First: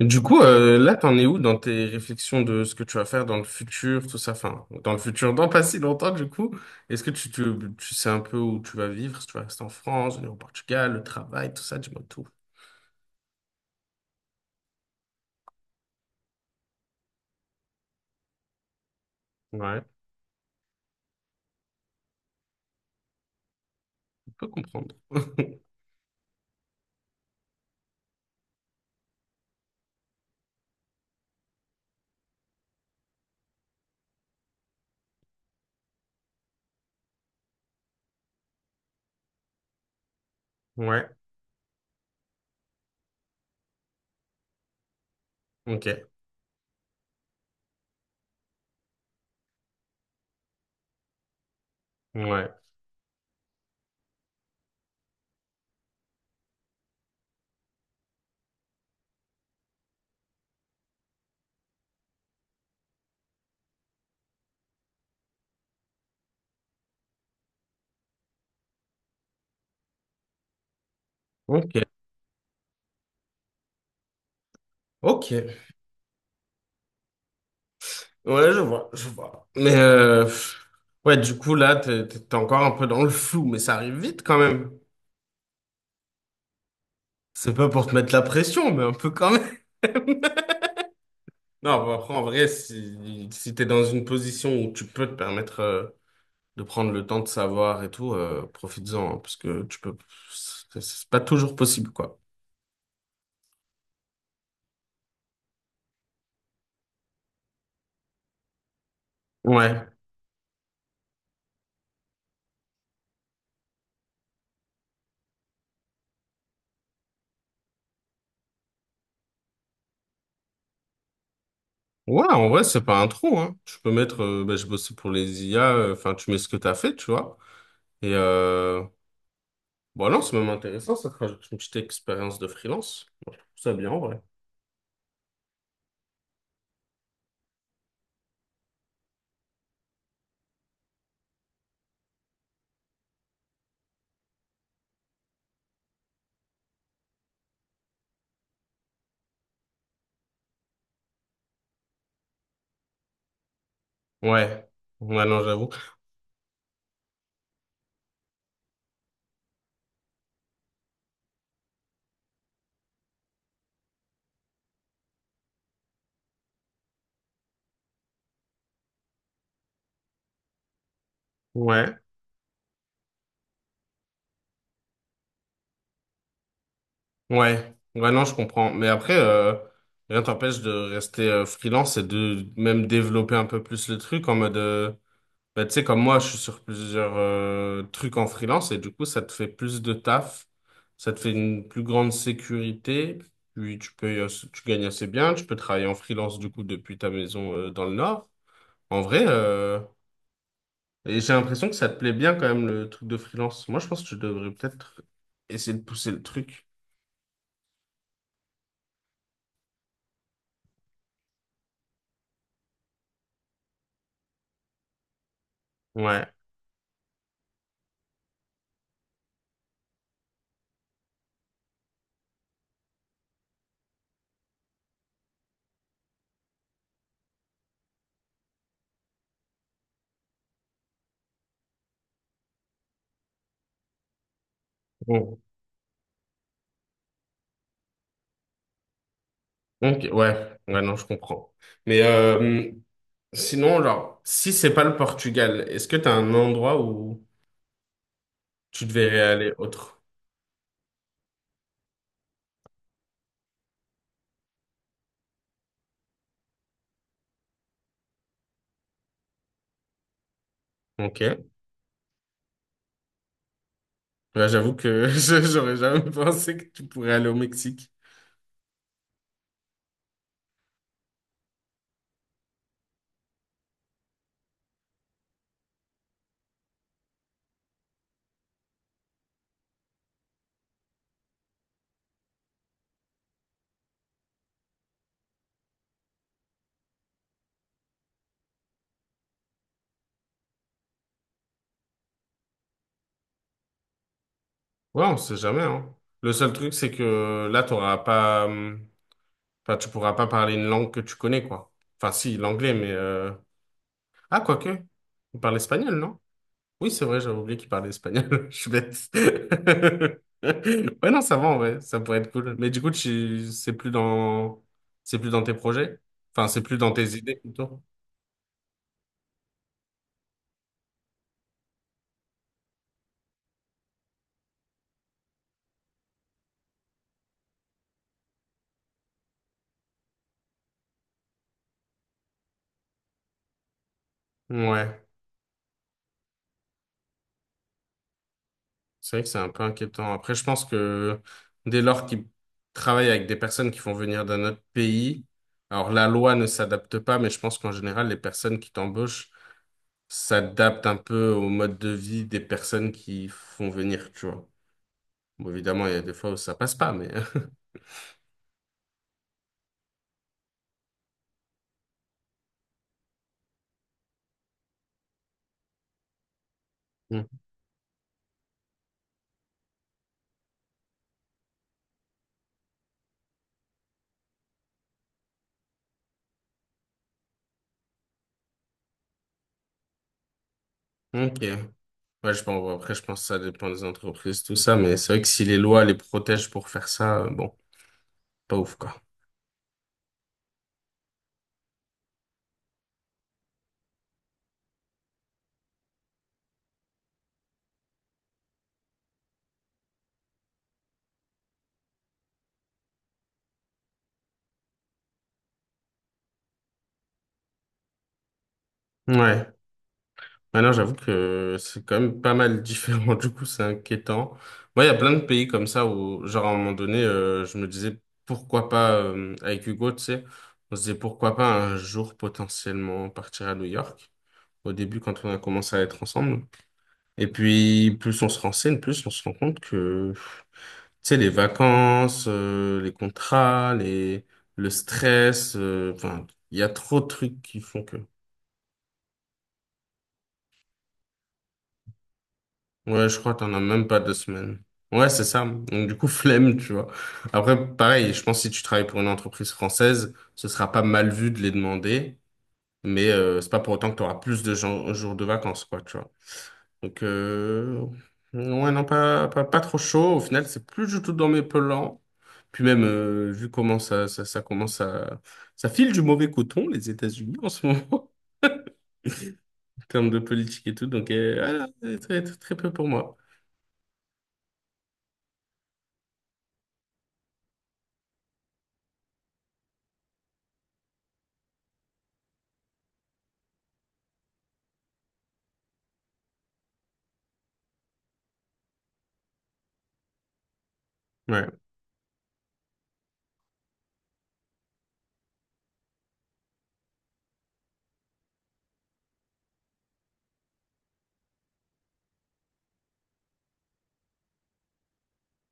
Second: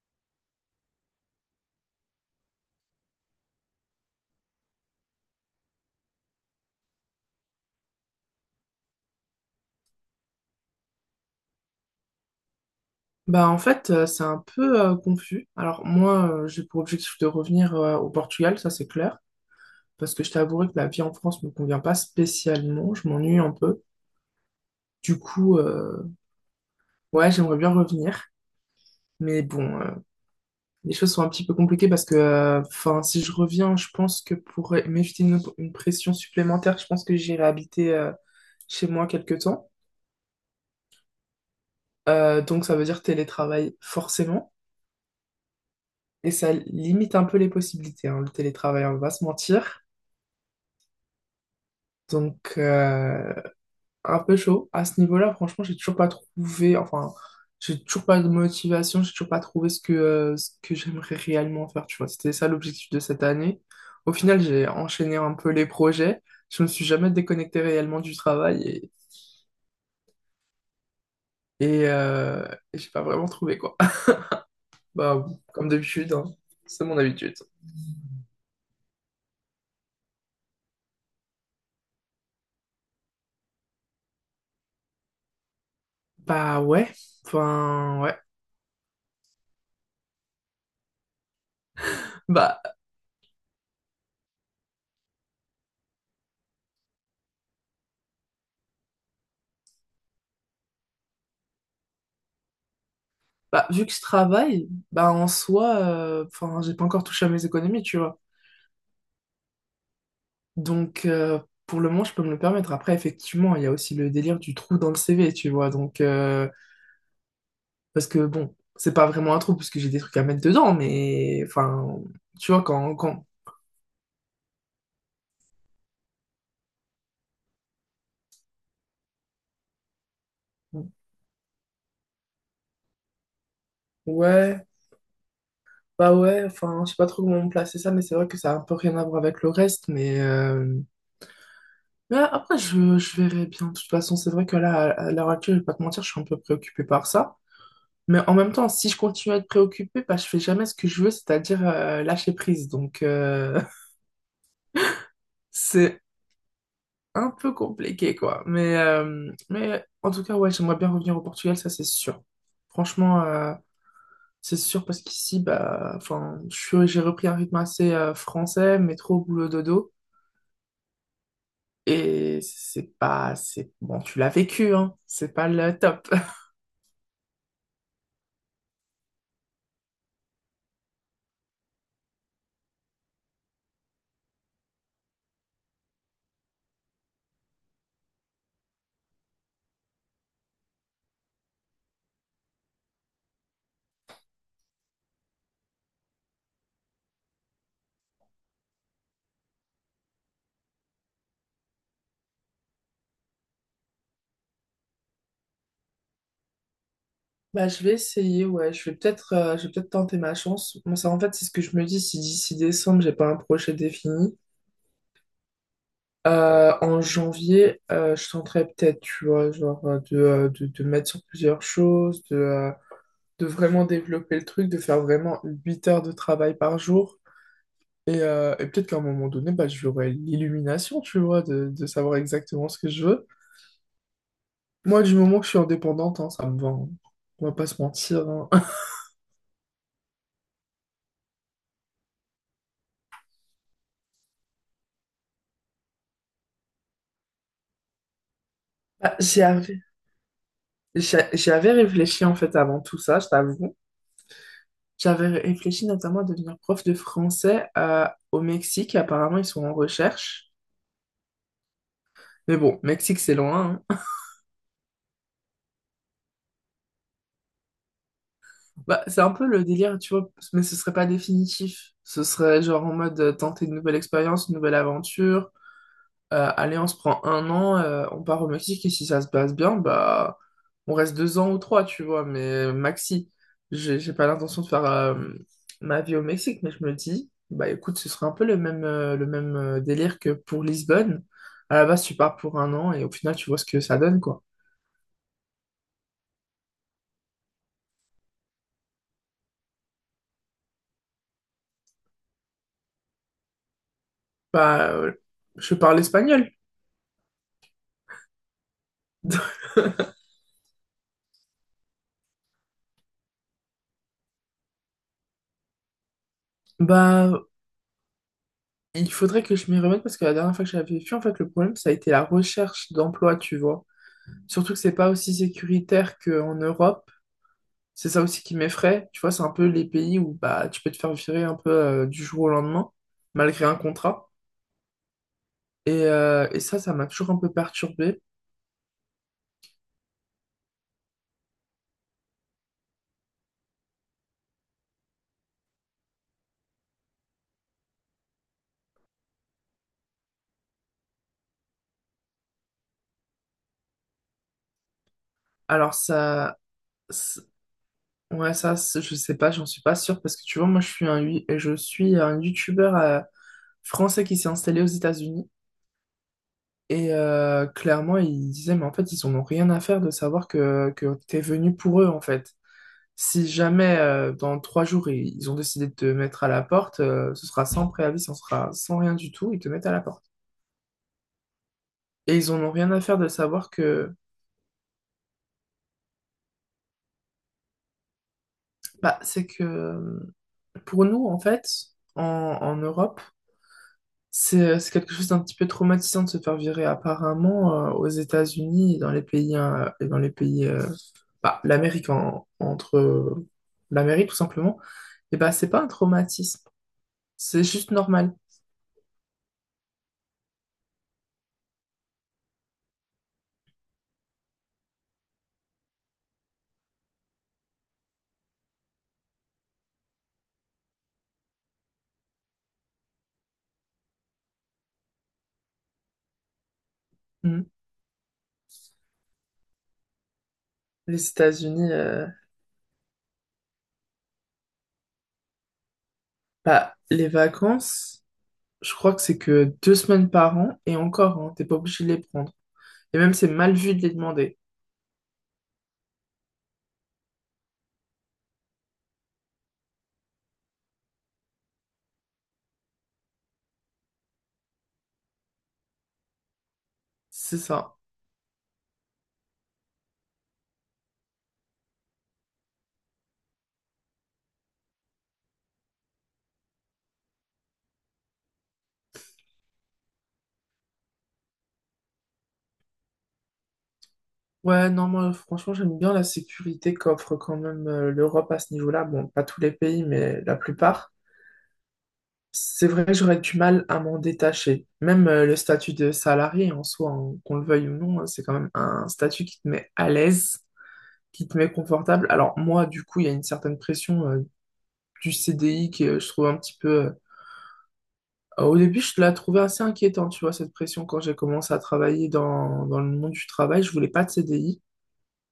Du coup, là, t'en es où dans tes réflexions de ce que tu vas faire dans le futur, tout ça, enfin, dans le futur, dans pas si longtemps, du coup, est-ce que tu sais un peu où tu vas vivre, si tu vas rester en France, venir au Portugal, le travail, tout ça, dis-moi tout. C'est un peu confus. Alors moi, j'ai pour objectif de revenir au Portugal, ça c'est clair, Ouais, parce que je t'avouerai que la vie en France me convient pas spécialement, je m'ennuie un peu. on peut comprendre. Du coup, euh, ouais, j'aimerais bien revenir, mais bon, les choses sont un petit peu compliquées parce que, enfin, si je reviens, je pense que pour m'éviter une pression supplémentaire, je pense que j'irai habiter chez moi quelque temps. Ouais, Donc ça veut dire télétravail forcément. ok, Et ça limite un peu les possibilités, hein, le télétravail, on va pas se mentir. ouais, Donc, euh, un peu chaud. À ce niveau-là, franchement, j'ai toujours pas trouvé, enfin, j'ai toujours pas de motivation, j'ai toujours pas trouvé ce que, ce que j'aimerais réellement faire, tu vois. C'était ça l'objectif de cette année. Au final, j'ai enchaîné un peu les projets. Je me suis jamais déconnecté réellement du travail ok, et, euh, et j'ai pas vraiment trouvé, quoi. Bah, ok. comme d'habitude, hein. C'est mon habitude. Ouais, je vois, je vois. Mais, pff, ouais, du coup, là, t'es encore un peu dans le flou, mais ça arrive vite quand même. Bah ouais, C'est pas pour te enfin mettre ouais. la pression, mais un peu quand non, bah, après, en vrai, Bah, si t'es dans une position où tu peux te permettre de prendre le temps de savoir et tout, profites-en, hein, parce que tu peux, c'est pas toujours possible, quoi. bah vu que je travaille, bah en soi, enfin j'ai pas encore touché à mes économies, tu vois. Ouais. Donc, euh, pour le moment, je peux me le permettre. Après, effectivement, il y a aussi le délire du trou dans le CV, tu vois. Parce que bon, c'est pas vraiment un trou parce que j'ai des trucs à mettre dedans, mais enfin, Ouais, en tu vois, vrai, c'est quand, pas un quand... trou, hein. Tu peux mettre, bah, j'ai bossé pour les IA, enfin, tu mets ce que t'as fait, tu vois. Et, bon, non, c'est même intéressant, ça te rajoute une petite expérience de freelance. Moi, je trouve ça bien, en vrai. Ouais, bah ouais, enfin, je sais pas trop comment placer ça, mais c'est vrai que ça a un peu rien à voir avec le reste, mais... mais après, je verrai bien. De toute façon, c'est vrai que là, à l'heure actuelle, je vais pas te mentir, je suis un peu préoccupée par ça. Mais en même temps, si je continue à être préoccupée bah, je fais jamais ce que je veux, c'est-à-dire lâcher prise. Ouais. Ouais, non, j'avoue. C'est un peu compliqué, quoi. Mais en tout cas, ouais, j'aimerais bien revenir au Portugal, ça c'est sûr. Franchement, euh, c'est sûr parce qu'ici, bah, enfin, j'ai repris un rythme assez français, métro, boulot, dodo. Ouais. Et c'est pas, c'est bon, tu l'as vécu, hein. C'est pas le top. Ouais, ouais, non, je comprends. Mais après, rien t'empêche de rester freelance et de même développer un peu plus le truc en mode, bah, tu sais, comme moi, je suis sur plusieurs trucs en freelance et du coup, ça te fait plus de taf, ça te fait une plus grande sécurité, puis tu peux, tu gagnes assez bien, tu peux travailler en freelance du coup depuis ta maison dans le Nord. En vrai, et j'ai l'impression que ça te plaît bien quand même le truc de freelance. Moi, je pense que tu devrais peut-être essayer de pousser le truc. Bah, je vais essayer, ouais. Je vais peut-être tenter ma chance. Moi, ça, en fait, c'est ce que je me dis si d'ici décembre, j'ai pas un projet défini. Ouais. En janvier, je tenterai peut-être, tu vois, genre de mettre sur plusieurs choses, de vraiment développer le truc, de faire vraiment 8 heures de travail par jour. Et peut-être qu'à un moment donné, bah, j'aurai l'illumination, tu vois, de savoir exactement ce que je veux. Moi, du moment que je suis indépendante, hein, ça me va. Hein. On va pas se mentir. Hein. Donc ouais, ouais, non, je comprends. Mais sinon, genre, si c'est pas le Portugal, est-ce que t'as un endroit où tu Bah, devrais aller autre? J'y avais réfléchi en fait avant tout ça, je t'avoue. J'avais réfléchi notamment à devenir prof de français au Mexique. Apparemment, ils sont en recherche. Ok. Mais bon, Mexique, c'est loin. Hein. Ouais, j'avoue que je- j'aurais jamais pensé que tu pourrais aller au Mexique. Bah, c'est un peu le délire, tu vois, mais ce serait pas définitif. Ce serait genre en mode tenter une nouvelle expérience, une nouvelle aventure. Allez, on se prend 1 an, on part au Mexique et si ça se passe bien, bah, on reste 2 ans ou trois, tu vois. Mais maxi, j'ai pas l'intention de faire ma vie au Mexique, mais je me dis, bah écoute, ce serait un peu le même, le même délire que pour Lisbonne. À la base, tu pars pour 1 an et au final, tu vois ce que ça donne, quoi. Ouais, on sait jamais, hein. Le seul truc, c'est que là, t'auras pas, enfin, tu pourras pas parler une langue que tu connais, quoi. Enfin, si, l'anglais, mais ah, quoique, Bah, euh, on parle je espagnol, parle non? espagnol. Oui, c'est vrai, j'avais oublié qu'il parlait espagnol. Je suis bête. Ouais, non, ça va, ouais. Ça pourrait être cool. Mais du coup, tu... c'est plus dans tes projets? Enfin, c'est plus dans tes idées, Bah, plutôt. il faudrait que je m'y remette parce que la dernière fois que j'avais vu, en fait, le problème, ça a été la recherche d'emploi, tu vois. Surtout que c'est pas aussi sécuritaire qu'en Europe. C'est ça aussi qui m'effraie. Tu vois, c'est un peu les pays où bah, tu peux te faire virer un peu du jour au lendemain, malgré un contrat. Ouais, Et ça, ça m'a toujours un peu perturbée. c'est vrai que c'est un peu inquiétant. Après, je pense que dès lors qu'ils travaillent avec des personnes qui font venir d'un autre pays, alors la loi ne s'adapte pas, mais je pense qu'en général, les personnes qui t'embauchent s'adaptent un peu au mode de vie des personnes qui font venir, tu vois. Bon, évidemment, il Alors, y a des fois où ça passe pas, mais... c'est- ouais, je sais pas, j'en suis pas sûre parce que tu vois, moi, je suis un YouTuber français qui s'est installé aux États-Unis. Clairement, ils disaient, mais en fait, ils en ont rien à faire de savoir que t'es venu pour eux, en fait. Si jamais, dans 3 jours, ils ont décidé de te mettre à la porte, ce sera sans préavis, ce sera sans rien du tout, ils te mettent à la porte. Ok. Ouais, Et je ils en pense, ont rien après, à je faire pense que de ça dépend savoir des que, entreprises, tout ça, mais c'est vrai que si les lois les protègent pour faire ça, bon, pas ouf, quoi. bah, c'est que pour nous, en fait, en Europe, c'est c'est quelque chose d'un petit peu traumatisant de se faire virer apparemment aux États-Unis et dans les pays euh, bah, l'Amérique en- entre l'Amérique tout simplement et bah c'est pas un traumatisme, c'est juste normal. Ouais. Maintenant, j'avoue que c'est quand même pas mal différent, du coup, c'est inquiétant. Moi, il y a plein de pays comme ça où, genre, à un moment donné, je me disais, pourquoi pas, avec Hugo, tu sais, on se disait, pourquoi pas un jour potentiellement partir à New York, au début, quand on a commencé à être ensemble. Et Mhm. puis, plus on se renseigne, plus on se rend compte que sais, Les les États-Unis vacances, les contrats, les, le stress, enfin, il y a bah, trop de les trucs qui font que. vacances je crois que c'est que 2 semaines par an et encore hein, t'es pas obligé de les prendre Ouais, et je même crois que c'est t'en as mal même vu pas de les deux demander. semaines. Ouais, c'est ça. Donc, du coup, flemme, tu vois. Après, pareil, je pense que si tu travailles pour une entreprise française, ce sera pas mal vu de les demander, mais c'est pas pour autant que tu auras plus de jours de vacances, quoi, tu vois. Donc, C'est ça. ouais, non, pas trop chaud. Au final, c'est plus du tout dans mes plans. Puis même, vu comment ça commence à... Ça file du mauvais coton, les États-Unis, en ce moment, en termes de politique et tout. Donc, voilà, c'est très, très, très peu pour moi. Ouais, non, moi, franchement, j'aime bien la sécurité qu'offre quand même l'Europe à ce niveau-là. Bon, pas tous les pays, mais la plupart. C'est vrai que j'aurais du mal à m'en détacher. Même le statut de salarié en soi, hein, qu'on le veuille ou non, hein, c'est quand même un statut qui te met à l'aise, Ouais, qui te met confortable. Alors moi, du coup, il y a une certaine pression du CDI que je trouve un petit peu... au début, je la trouvais assez inquiétante, tu vois, cette pression quand j'ai commencé à travailler dans le monde du travail. Je voulais pas de CDI,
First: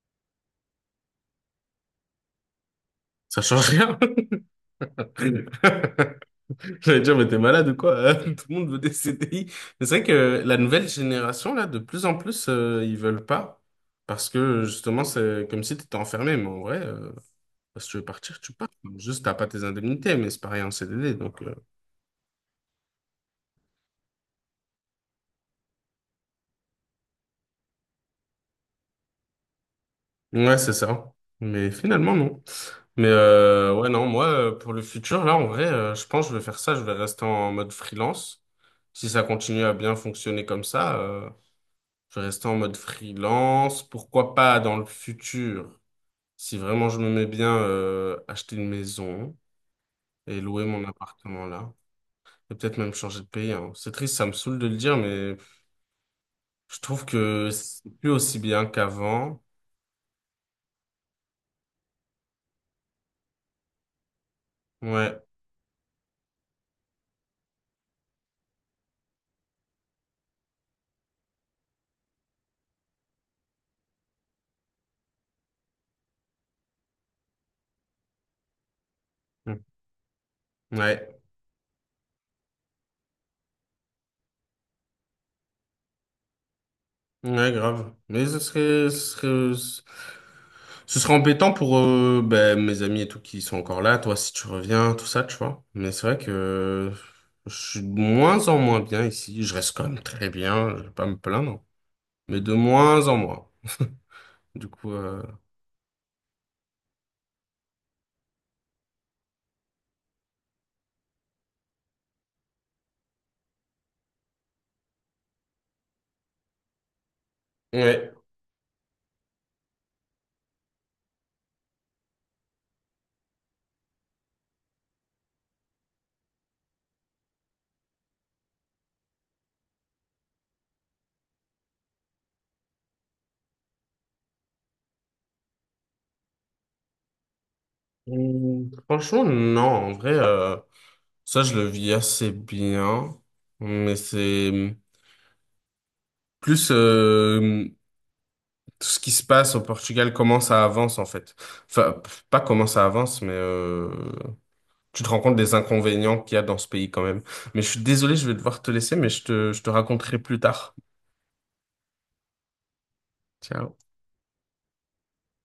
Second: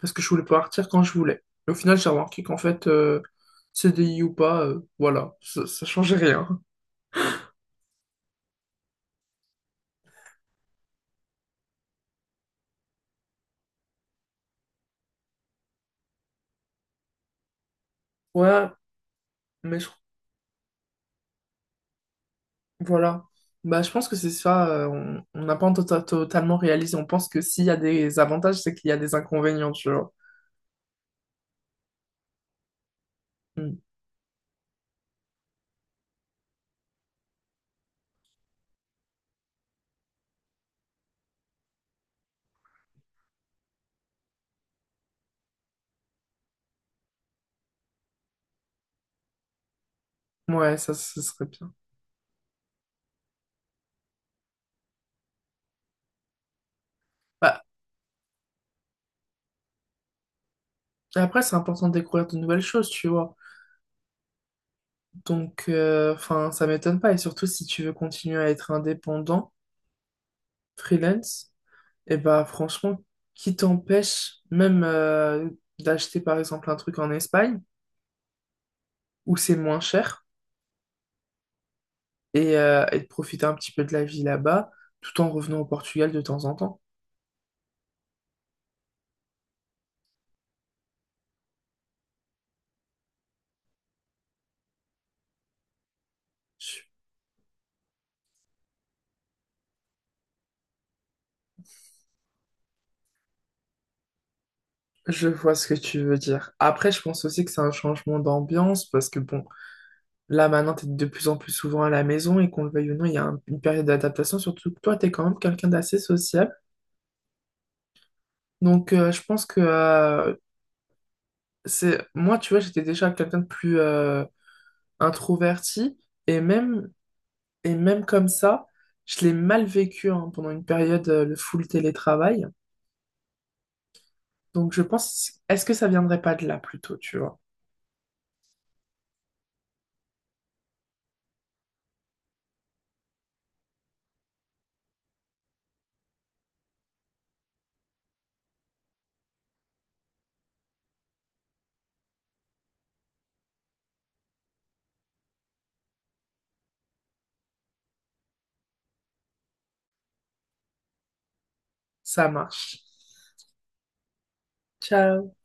parce que je voulais partir quand je voulais. Et au final, j'ai remarqué qu'en fait, ça change rien. CDI ou pas, voilà, ça changeait rien. J'allais dire, mais t'es malade ou quoi? Hein, tout le monde veut des CDI. Mais c'est vrai que la nouvelle génération, là, de plus en plus, ils veulent pas. Parce que, justement, c'est comme si t'étais enfermé. Mais en vrai... si tu veux partir, tu Ouais, pars. Juste, t'as pas tes mais je- indemnités, mais c'est pareil en CDD. Donc, voilà. Je pense que c'est ça, on n'a pas totalement réalisé. On pense que s'il y a des avantages, c'est qu'il y a des inconvénients, tu vois. ouais, c'est ça. Mais finalement, non. Mais Mm. ouais, non, moi, pour le futur, là, en vrai, je pense que je vais faire ça. Je vais rester en mode freelance. Si ça continue à bien fonctionner comme ça, je vais rester en mode freelance. Pourquoi pas dans le futur, si vraiment je me mets bien, acheter une maison et louer Ouais, mon ça, ce serait appartement bien. là. Et peut-être même changer de pays, hein. C'est triste, ça me saoule de le dire, mais je trouve que Bah, c'est plus aussi bien qu'avant. et après, c'est important de découvrir de nouvelles choses, tu vois. Ouais. Enfin, ça m'étonne pas. Et surtout, si tu veux continuer à être indépendant, freelance, et bah franchement, qui t'empêche même d'acheter par exemple un truc en Espagne où c'est Mm. moins cher Ouais. Et de profiter un petit peu de la vie là-bas tout en revenant au Portugal de temps en temps. Ouais, grave. Mais ce serait embêtant pour ben, mes amis et tout qui sont encore là. Toi, si tu reviens, tout ça, tu vois. Mais c'est vrai Je que je suis de moins en moins bien ici. Je reste quand même très bien. Je vais pas me plaindre. Mais de moins en moins. Du coup, je vois ce que tu veux dire. Après, je pense aussi que c'est un changement d'ambiance parce que bon, là maintenant t'es de plus en plus souvent à la maison et qu'on le veuille ou non, il y a une période d'adaptation, surtout que toi t'es quand même quelqu'un d'assez sociable. ouais. Donc je pense que C'est moi tu vois, j'étais déjà quelqu'un de plus introverti et même comme ça, je l'ai mal vécu hein, pendant une période le full télétravail. Donc je pense, est-ce que ça viendrait pas de là plutôt, tu vois? Mm. Franchement, non. En vrai, ça, je le vis assez bien. Mais c'est, plus tout ce qui se passe au Portugal, comment ça avance en fait. Enfin, pff, pas comment ça avance, mais tu te rends compte des inconvénients qu'il y a dans ce pays quand même. Mais je suis désolé, je vais devoir te laisser, mais je te raconterai plus tard. Ça marche. Ciao. Ciao.